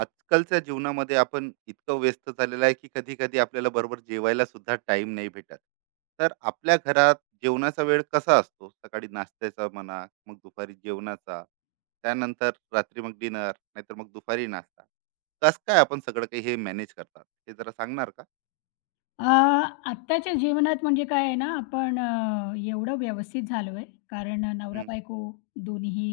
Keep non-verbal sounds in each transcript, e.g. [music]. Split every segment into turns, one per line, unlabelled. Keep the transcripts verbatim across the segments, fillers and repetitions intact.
आजकालच्या जीवनामध्ये आपण इतकं व्यस्त झालेलं आहे की कधी कधी आपल्याला बरोबर जेवायला सुद्धा टाइम नाही भेटत. तर आपल्या घरात जेवणाचा वेळ कसा असतो? सकाळी नाश्त्याचा म्हणा, मग दुपारी जेवणाचा, त्यानंतर रात्री मग डिनर, नाहीतर मग दुपारी नाश्ता. कस काय आपण सगळं काही हे मॅनेज करतात हे जरा सांगणार का?
अ, आत्ताच्या जीवनात म्हणजे काय आहे ना, आपण अ, एवढं व्यवस्थित झालो आहे, कारण
हम्म.
नवरा-बायको दोन्हीही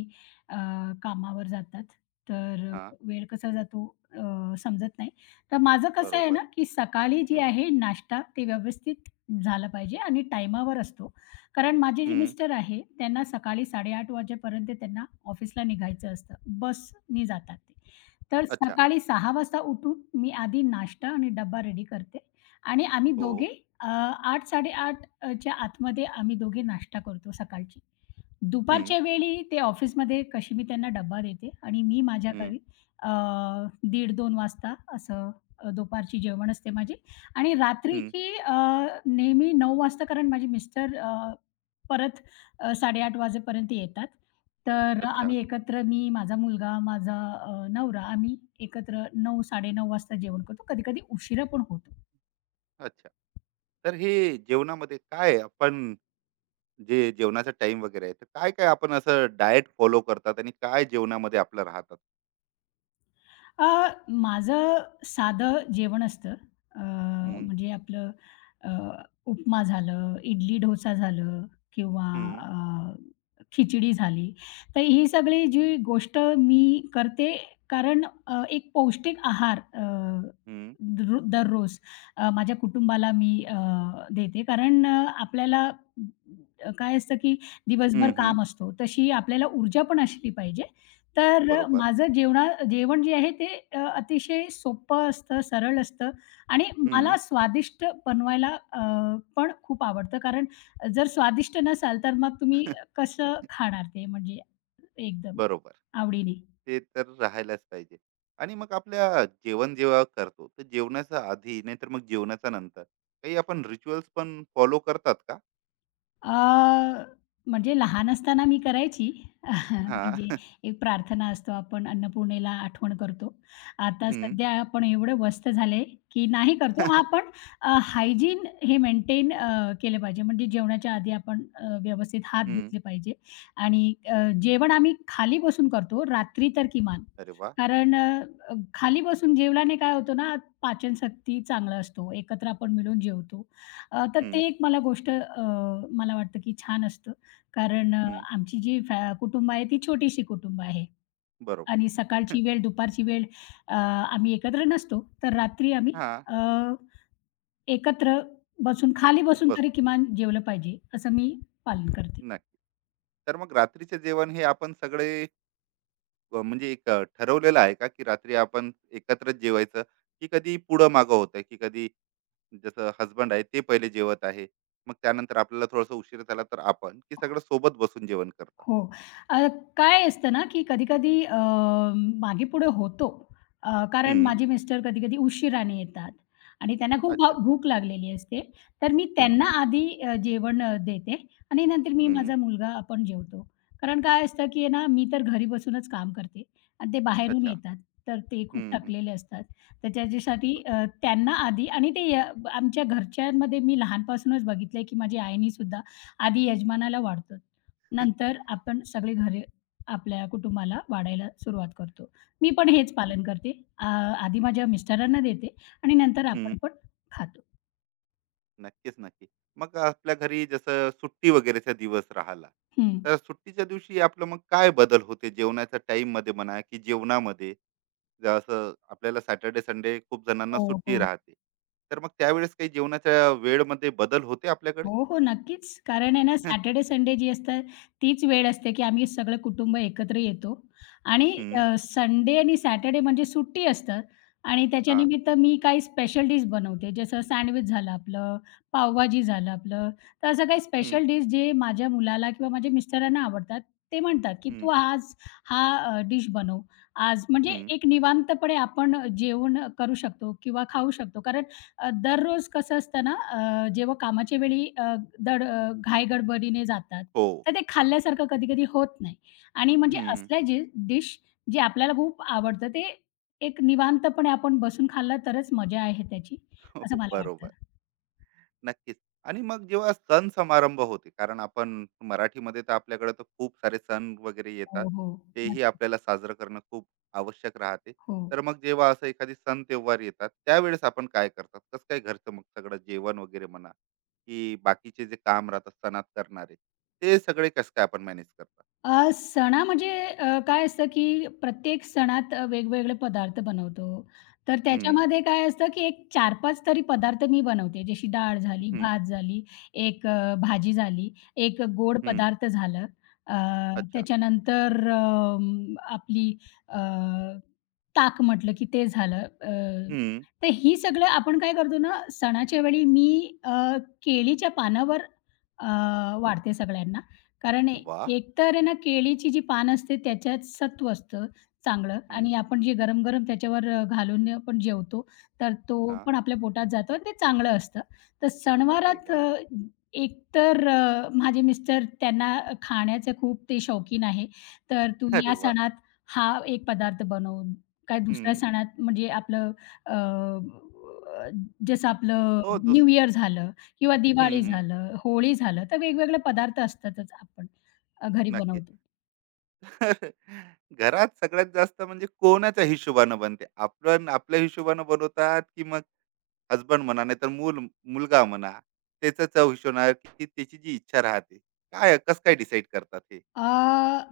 अ, कामावर जातात. तर अ,
हा.
वेळ कसा जातो अ, समजत नाही. तर माझं कसं आहे
बरोबर.
ना, की सकाळी जे
हम्म.
आहे नाश्ता ते व्यवस्थित झाला पाहिजे आणि टाईमावर असतो. कारण माझे जे
हम्म.
मिस्टर आहे, त्यांना सकाळी साडे आठ वाजेपर्यंत त्यांना ऑफिसला निघायचं असतं. बसनी जातात ते. तर
अच्छा.
सकाळी सहा वाजता उठून मी आधी नाश्ता आणि डब्बा रेडी करते आणि आम्ही
हो.
दोघे अ, आठ-साडे आठ अ, च्या आतमध्ये आम्ही दोघे नाश्ता करतो सकाळची.
हम्म.
दुपारच्या वेळी ते ऑफिसमध्ये कशी मी त्यांना डब्बा देते आणि मी माझ्या
हम्म.
घरी अ, दीड-दोन वाजता असं अ, दुपारची जेवण असते माझी आणि
हम्म.
रात्रीची अ, नेहमी नऊ वाजता कारण माझे मिस्टर अ, परत अ, साडे आठ वाजेपर्यंत येतात. तर
अच्छा.
आम्ही एकत्र मी, माझा मुलगा, माझा अ, नवरा आम्ही एकत्र नऊ-साडे नऊ वाजता जेवण करतो. कधी-कधी उशिरा पण होतो.
अच्छा. तर हे जेवणामध्ये काय आपण, जे जेवणाचा टाइम वगैरे आहे, तर काय-काय आपण असं डाएट फॉलो करतात आणि काय जेवणामध्ये आपलं राहतात?
अ, माझं साधं जेवण असतं. अ, हं.
हं.
म्हणजे आपलं अ, उपमा झालं, इडली-डोसा झालं किंवा
हं.
अ, खिचडी झाली. तर ही सगळी जी गोष्ट मी करते कारण अ, एक पौष्टिक आहार अ,
हं.
दर दररोज अ, माझ्या कुटुंबाला मी अ, देते. कारण अ, आपल्याला अ, काय असतं की दिवसभर
हं. हं.
काम असतो, तशी आपल्याला ऊर्जा पण असली पाहिजे. तर अ,
बरोबर.
माझं जेवणा जेवण जे आहे ते अ, अतिशय सोपं असतं, सरळ असतं आणि
हं.
मला स्वादिष्ट बनवायला अ, पण खूप आवडतं. कारण जर स्वादिष्ट नसाल, तर मग तुम्ही
[laughs]
कसं खाणार ते म्हणजे एकदम
बरोबर.
आवडीने?
ते तर राहायलाच पाहिजे. आणि मग आपल्या जेवण जेव्हा करतो, तर जेवणाच्या आधी नाहीतर मग जेवणाच्या नंतर काही आपण रिच्युअल्स पण फॉलो करतात का?
अ, म्हणजे लहान असताना मी करायची. [laughs]
हां.
म्हणजे एक प्रार्थना असतो, आपण अन्नपूर्णेला आठवण करतो. आता
हं.
सध्या आपण एवढे व्यस्त झाले, की नाही
हं.
करतो. हां,
[laughs]
पण हायजीन हे मेंटेन केले केलं पाहिजे. म्हणजे जेवणाच्या आधी आपण अ, व्यवस्थित हात धुतले
[laughs]
पाहिजे आणि अ, जेवण आम्ही खाली बसून करतो, रात्री तर किमान.
अरे वाह!
कारण अ, खाली बसून जेवल्याने काय होतं ना, पाचनशक्ती चांगला असतो. एकत्र आपण मिळून जेवतो. अ, तर
हं,
ते एक मला गोष्ट अ, मला वाटतं की छान असतं. कारण अ,
हं.
आमची जी फॅ कुटुंब आहे ती छोटीशी कुटुंब आहे
बरोबर.
आणि
[laughs]
सकाळची वेळ, दुपारची वेळ अ, आम्ही एकत्र नसतो. तर रात्री आम्ही
हां.
अ, एकत्र बसून खाली बसून तरी
बसून.
किमान जेवलं पाहिजे, असं मी पालन करते.
नक्की. तर मग रात्रीचे जेवण हे आपण सगळे, अ, म्हणजे एक अ, ठरवलेलं आहे का की रात्री आपण एकत्रच जेवायचं, की कधी पुढं मागं होतं, की कधी जसं हसबंड आहे ते पहिले जेवत आहे, मग त्यानंतर आपल्याला थोडासा उशीर झाला तर आपण की सगळं सोबत बसून जेवण करता?
हो. अ, काय असतं ना, की कधी-कधी अ, मागे-पुढे होतो. अ, कारण
हम्म.
माझे मिस्टर कधी-कधी उशिराने येतात आणि त्यांना खूप भा
अच्छा.
भूक लागलेली असते. तर मी
हम्म.
त्यांना आधी अ, जेवण अ, देते आणि नंतर मी,
हम्म.
माझा मुलगा आपण जेवतो. कारण काय असतं, की आहे ना, मी तर घरी बसूनच काम करते आणि ते बाहेरून
अच्छा.
येतात. तर ते खूप
हम्म. हम्म.
थकलेले असतात. तर त्याच्यासाठी
बर.
अ, त्यांना आधी आणि ते अ, आमच्या घरच्यांमध्ये मी लहानपासूनच बघितलंय, की माझी आईनीसुद्धा आधी यजमानाला वाढतो. नंतर आपण सगळी घरे आपल्या कुटुंबाला वाढायला सुरुवात करतो. मी पण हेच
हम्म.
पालन करते. अ, आधी माझ्या मिस्टरांना देते आणि नंतर
हम्म.
आपण पण खातो.
नक्कीच, नक्की. मग आपल्या घरी जसं सुट्टी वगैरेचा दिवस राहिला,
हं.
तर सुट्टीच्या दिवशी आपलं मग काय बदल होते जेवणाच्या टाइम मध्ये म्हणा, की जेवणामध्ये? जसं आपल्याला सॅटर्डे संडे खूप जणांना
हो,
सुट्टी
हो.
राहते, तर मग त्यावेळेस काही जेवणाच्या वेळमध्ये बदल होते आपल्याकडे?
हो, हो. नक्कीच. कारण आहे ना,
[laughs] हं,
सॅटर्डे, संडे जी असतात तीच वेळ असते, की आम्ही सगळं कुटुंब एकत्र येतो आणि
हं.
अ, संडे आणि सॅटर्डे म्हणजे सुट्टी असतं आणि त्याच्या
हा.
निमित्त मी काही स्पेशल डिश बनवते. जसं सँडविच झालं आपलं, पावभाजी झालं आपलं. तर असं काही
हं.
स्पेशल डिश जे माझ्या मुलाला किंवा माझ्या मिस्टरांना आवडतात. ते म्हणतात, की "तू
हं.
आज हा अ, डिश बनव." आज म्हणजे
हं.
एक निवांतपणे आपण जेवण करू शकतो किंवा खाऊ शकतो. कारण अ, दररोज कसं असतं ना, अ, जेव्हा कामाच्या वेळी अ, दड अ, घाईगडबडीने जातात,
हो.
तर ते खाल्ल्यासारखं कधी-कधी होत नाही आणि म्हणजे
हं.
असल्या जे डिश जे आपल्याला खूप आवडतं, ते एक निवांतपणे आपण बसून खाल्लं तरच मजा आहे त्याची,
[laughs]
असं
हो,
मला
बरोबर.
वाटतं.
नक्कीच. आणि मग जेव्हा सण समारंभ होते, कारण आपण मराठीमध्ये तर आपल्याकडे तर खूप सारे सण वगैरे येतात.
हो, हो.
तेही
नक्की.
आपल्याला साजरं करणं खूप आवश्यक राहते.
हो.
तर मग जेव्हा असं एखादी सण तेव्हार येतात, त्यावेळेस आपण काय करतात? कसं काय घरचं मग सगळं जेवण वगैरे म्हणा, की बाकीचे जे काम राहतात सणात करणारे, ते सगळे कसं काय आपण मॅनेज करतात?
अ, सणा म्हणजे अ, काय असतं, की प्रत्येक सणात अ, वेगवेगळे पदार्थ बनवतो. तर
हं.
त्याच्यामध्ये काय असतं, की एक चार पाच तरी पदार्थ मी बनवते. जशी डाळ झाली,
हं.
भात झाली, एक अ, भाजी झाली, एक गोड
हं.
पदार्थ झालं. अ,
अच्छा.
त्याच्यानंतर अं, आपली अ, ताक म्हटलं, की ते झालं. अ,
हं.
तर ही सगळं आपण काय करतो ना, सणाच्या वेळी मी अ, केळीच्या पानावर अ,
हो.
वाढते सगळ्यांना. कारण ए
वाह!
एकतर आहे ना, केळीची जी पानं असते त्याच्यात सत्व असतं चांगलं
हं.
आणि आपण जे गरम-गरम त्याच्यावर अ, घालून आपण जेवतो, तर तो
हां.
पण आपल्या पोटात जातो आणि ते चांगलं असतं. तर
अरे
सणवारात
वाह!
अ, एकतर अ, माझे मिस्टर त्यांना खाण्याचे खूप ते शौकीन आहे. तर तू
अरे
या
वाह!
सणात हा एक पदार्थ बनव, काय दुसऱ्या
हं.
सणात म्हणजे आपलं अ, जसं आपलं
हो,
न्यू
दुसरं.
इयर झालं किंवा
हं,
दिवाळी
हं.
झालं, होळी झालं, तर वेगवेगळे पदार्थ असतातच आपण अ, घरी
नक्कीच.
बनवतो.
तर घरात सगळ्यात जास्त म्हणजे कोणाच्या हिशोबानं बनते? आपण आपल्या हिशोबानं बनवतात, की मग हसबंड म्हणा, नाही तर मूल मुलगा म्हणा, त्याचा चव हिशोबानं, की त्याची जी इच्छा राहते? काय कसं काय डिसाईड करतात हे?
अ,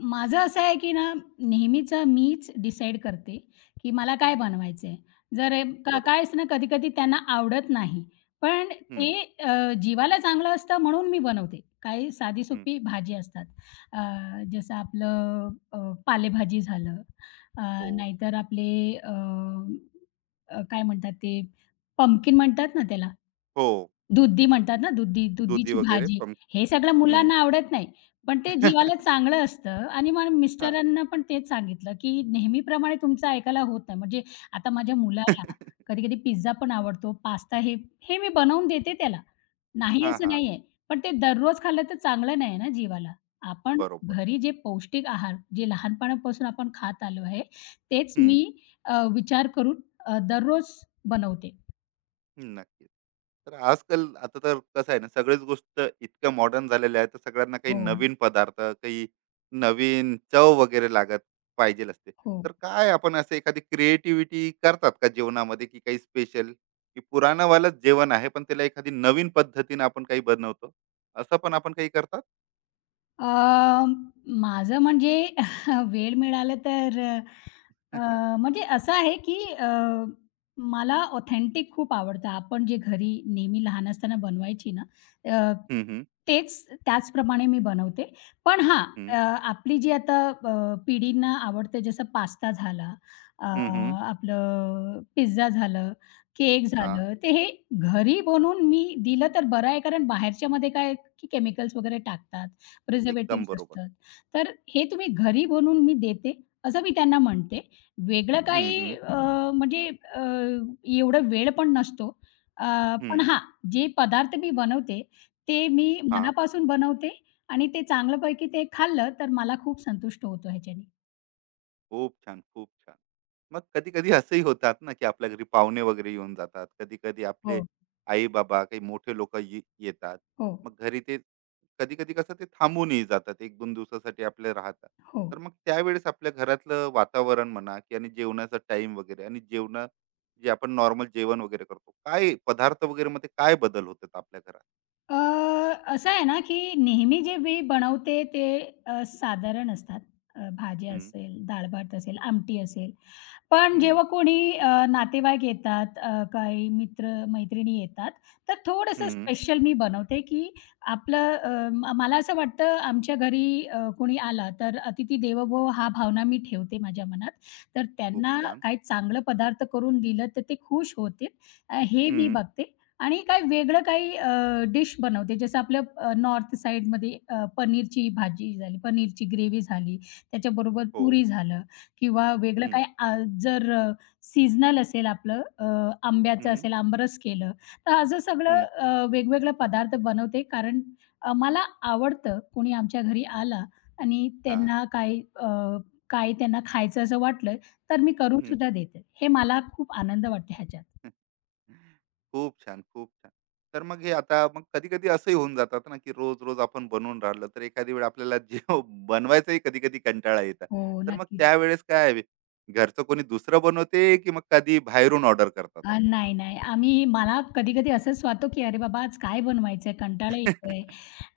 माझं असं आहे की ना, नेहमीचं मीच डिसाईड करते, की मला काय
हं.
बनवायचंय. जर अ, का
बरोबर.
काय असतं ना, कधी-कधी त्यांना आवडत नाही. पण
हं,
ते अ, जीवाला चांगलं असतं म्हणून मी बनवते. काही
हं.
साधी-सोपी भाजी असतात. अ, जसं आपलं अ, पालेभाजी झालं, अ,
हो,
नाहीतर आपले अ, अ, काय म्हणतात ते, पंपकिन म्हणतात ना त्याला.
हो.
दुधी म्हणतात ना, दुधी
दुधी
दुधीची
वगैरे
भाजी.
पण.
हे सगळं
हं.
मुलांना आवडत नाही. पण ते जीवाला चांगलं असतं आणि मग
हां. हां.
मिस्टरांना पण तेच सांगितलं, की नेहमीप्रमाणे तुमचं ऐकायला होत नाही. म्हणजे आता माझ्या मुलाला
[laughs]
कधी-कधी पिझ्झा पण आवडतो, पास्ता हे हे मी बनवून देते
[laughs]
त्याला. नाही असं नाहीये. पण ते दररोज खाल्लं तर चांगलं नाही ना जीवाला. आपण
बरोबर.
घरी जे पौष्टिक आहार, जे लहानपणापासून आपण खात आलो आहे, तेच मी अ, विचार करून अ, दररोज बनवते.
हम्म, नक्कीच. तर आजकाल आता तर कसं आहे ना, सगळ्याच गोष्ट इतक्या मॉडर्न झालेल्या आहेत, तर सगळ्यांना काही
हो,
नवीन पदार्थ, काही नवीन चव वगैरे लागत पाहिजेल असते.
हो.
तर काय आपण असं एखादी क्रिएटिव्हिटी करतात का जेवणामध्ये, की काही स्पेशल, की पुराणावालंच जेवण आहे, पण त्याला एखादी नवीन पद्धतीनं आपण काही बनवतो, असं पण आपण काही करतात?
अ, माझं म्हणजे [laughs] वेळ मिळाला तर
[laughs]
अ, म्हणजे असं आहे, की अ, मला ऑथेंटिक खूप आवडतं. आपण जे घरी नेहमी लहान असताना बनवायची ना, अ,
हं, हं.
तेच त्याचप्रमाणे मी बनवते. पण हां,
हं.
अ, आपली जी आता अ, पिढींना आवडते जसं पास्ता झाला, अ,
हं, हं.
आपलं पिझ्झा झालं, केक
हां.
झालं, ते हे घरी बनवून मी दिलं तर बरं आहे, कारण बाहेरच्यामध्ये काय की केमिकल्स वगैरे टाकतात,
एकदम
प्रिझर्व्हेटिव्हज
बरोबर.
असतात. तर हे तुम्ही घरी बनवून मी देते, असं मी त्यांना म्हणते. वेगळं
हं,
काही
हं.
अ, म्हणजे अ, एवढा वेळ पण नसतो. अ, पण
हं.
हां, जे पदार्थ मी बनवते, ते मी
हां.
मनापासून बनवते आणि ते चांगल्यापैकी ते खाल्लं, तर मला खूप संतुष्ट होतो ह्याच्याने.
खूप छान, खूप छान. मग कधी-कधी असंही होतात ना, की आपल्या घरी पाहुणे वगैरे येऊन जातात. कधी-कधी आपले
हो,
आई-बाबा, काही मोठे लोकं ये येतात.
हो,
मग घरी ते कधी-कधी कसं ते थांबूनही जातात. एक-दोन दिवसासाठी आपले राहतात.
हो.
तर मग त्यावेळेस आपल्या घरातलं वातावरण म्हणा, की आणि जेवणाचा टाईम वगैरे आणि जेवण जे आपण नॉर्मल जेवण वगैरे करतो, काय पदार्थ वगैरे मध्ये काय बदल होतात आपल्या घरात?
अ, असं आहे ना, की नेहमी जे मी बनवते ते अ, साधारण असतात. अ, भाज्या
हं.
असेल, डाळ-भात असेल, आमटी असेल. पण
हं.
जेव्हा कोणी अ, नातेवाईक येतात, अ, काही मित्र-मैत्रिणी येतात, तर थोडंसं
हं.
स्पेशल मी बनवते, की आपलं अ, म मला असं वाटतं आमच्या घरी अ, कोणी आला तर "अतिथी देवो हा भावना मी ठेवते माझ्या मनात. तर
खूप
त्यांना
छान.
काही चांगलं पदार्थ करून दिलं तर ते खुश होतील. अ, हे मी
हं.
बघते. आणि काही वेगळं काही डिश बनवते. जसं आपलं अ, नॉर्थ साइडमध्ये अ, पनीरची भाजी झाली, पनीरची ग्रेव्ही झाली, त्याच्याबरोबर
हो.
पुरी झालं किंवा वेगळं
हं,
काही अ, जर अ, सीजनल असेल आपलं अ, आंब्याचं
हं.
असेल, आमरस केलं, तर असं सगळं
हं.
अ, वेगवेगळे पदार्थ बनवते. कारण अ, मला आवडतं कोणी आमच्या घरी आला आणि
हां.
त्यांना काही अ, काही त्यांना खायचं असं वाटलं, तर मी करून
हं.
सुद्धा देते. हे मला खूप आनंद वाटतो ह्याच्यात.
खूप छान, खूप छान. तर मग हे आता मग कधी-कधी असंही होऊन जातात ना, की रोज-रोज आपण बनवून राहिलं, तर एखादी वेळ आपल्याला जेव बनवायचाही कधी-कधी कंटाळा येतात.
हो,
तर मग
नक्कीच.
त्यावेळेस काय आहे, घरचं कोणी दुसरं बनवते, की मग कधी बाहेरून ऑर्डर करतात
अ,
आपण?
नाही, नाही. आम्ही मला कधी-कधी असंच वाटतो, की "अरे बाबा, आज काय बनवायचंय? कंटाळा येतोय.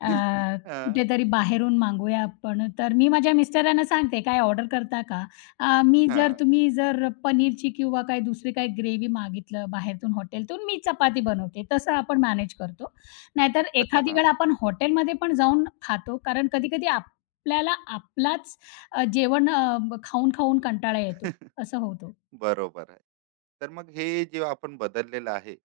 अ,
हां,
कुठेतरी बाहेरून मागवूया आपण." तर मी माझ्या मिस्टरांना सांगते, "काय ऑर्डर करता का?" अ, "मी जर
हां.
तुम्ही जर पनीरची किंवा काही दुसरी काही ग्रेव्ही मागितलं बाहेरतून हॉटेलतून, मी चपाती बनवते." तसं आपण मॅनेज करतो. नाहीतर
अच्छा,
एखादी
हां.
वेळ आपण हॉटेलमध्ये पण जाऊन खातो, कारण कधी-कधी आपल्याला आपलाच अ, जेवण अ, खाऊन-खाऊन कंटाळा येतो.
[laughs]
असं होतो.
बरोबर आहे. तर मग हे जे आपण बदललेलं आहे,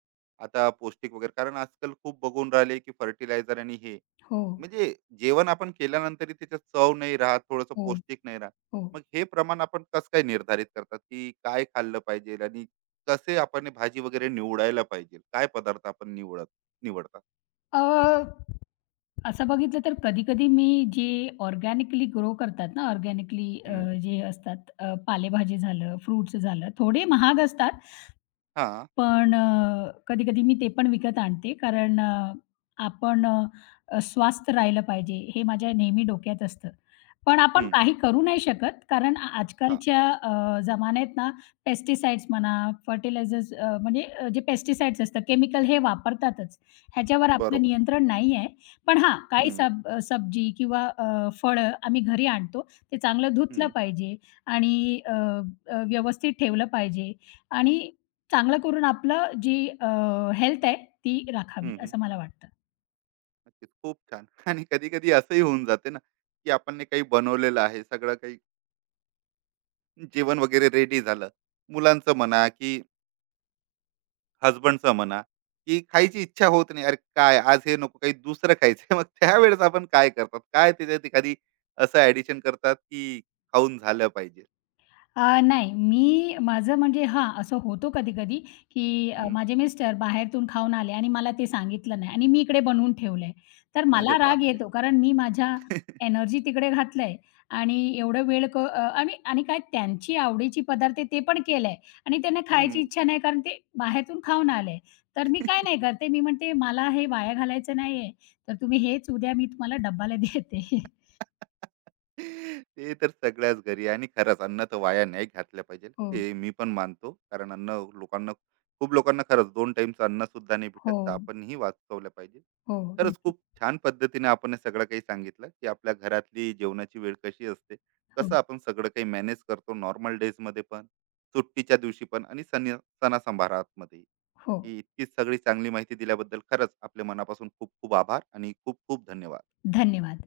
आता पौष्टिक वगैरे, कारण आजकाल खूप बघून राहिले, की फर्टिलायझर आणि हे
हो,
म्हणजे जेवण आपण केल्यानंतरही त्याच्यात चव नाही राहत, थोडंसं
हो,
पौष्टिक नाही राहत.
हो.
मग हे प्रमाण आपण कसं काय निर्धारित करतात, की काय खाल्लं पाहिजे, आणि कसे आपण हे भाजी वगैरे निवडायला पाहिजे? काय पदार्थ आपण निवडत निवडतात?
अ, असं बघितलं तर कधी-कधी मी जे ऑर्गॅनिकली ग्रो करतात ना, ऑर्गॅनिकली अ,
हं.
जे असतात अ, पालेभाजी झालं, फ्रुट्स झालं, थोडे महाग असतात.
हां.
पण अ, कधी-कधी मी ते पण विकत आणते कारण अ, आपण अ, स्वस्थ राहिलं पाहिजे हे माझ्या नेहमी डोक्यात असतं. पण आपण
हं.
काही करू नाही शकत कारण आ
हां.
आजकालच्या अ, जमान्यात ना पेस्टिसाइड्स म्हणा, फर्टिलायझर्स अ, म्हणजे अ, जे पेस्टिसाइड्स असतात, केमिकल हे वापरतातच. ह्याच्यावर आपलं
बरोबर.
नियंत्रण नाही आहे. पण हां, काही
हं,
सब अ, सब्जी किंवा अ, फळं आम्ही घरी आणतो. ते चांगलं धुतलं
हं.
पाहिजे आणि अ, अ, व्यवस्थित ठेवलं पाहिजे आणि चांगलं करून आपलं जी हेल्थ आहे ती राखावी
हं, हं.
असं मला वाटतं.
नक्कीच. खूप छान. [laughs] आणि कधी-कधी असंही होऊन जाते ना, की आपण ने काही बनवलेलं आहे, सगळं काही जेवण वगैरे रेडी झालं. मुलांचं म्हणा, की हसबंडचं म्हणा, की खायची इच्छा होत नाही. अरे काय आज हे नको, काही दुसरं खायचंय. [laughs] मग त्यावेळेस आपण काय करतात? काय त्याच्यात एखादी असं ॲडिशन करतात, की खाऊन झालं पाहिजे?
अ, नाही. मी माझं म्हणजे हां, असं होतो कधी-कधी, की अ,
हं.
माझे मिस्टर बाहेरून खाऊन आले आणि मला ते सांगितलं नाही आणि मी इकडे बनवून ठेवलंय. तर
अरे
मला राग
बापरे!
येतो कारण मी माझ्या
[laughs]
एनर्जी तिकडे घातलंय आणि एवढं वेळ क अ, आणि आणि काय त्यांची आवडीची पदार्थ ते पण केलंय आणि त्यांना
हं.
खायची इच्छा नाही कारण ते बाहेरून खाऊन आले. तर मी काय नाही करते, मी म्हणते, "मला हे वाया घालायचं नाहीये, तर तुम्ही हेच उद्या मी तुम्हाला डब्याला [laughs] देते."
ते तर सगळ्याच घरी. आणि खरंच अन्न तर वाया नाही घातलं पाहिजे,
हो.
हे मी पण मानतो. कारण अन्न लोकांना, खूप लोकांना खरंच दोन टाइमचं अन्न सुद्धा नाही भेटत,
हो.
तर आपणही वाचवलं पाहिजे.
हो.
खरंच
नक्की.
खूप छान पद्धतीने आपण हे सगळं काही सांगितलं, की आपल्या घरातली जेवणाची वेळ कशी असते,
हो.
कसं आपण सगळं काही मॅनेज करतो नॉर्मल डेज मध्ये पण, सुट्टीच्या दिवशी पण, आणि सण सणासंभारात मध्ये.
हो.
ही इतकी सगळी चांगली माहिती दिल्याबद्दल खरंच आपल्या मनापासून खूप खूप आभार आणि खूप खूप धन्यवाद.
धन्यवाद.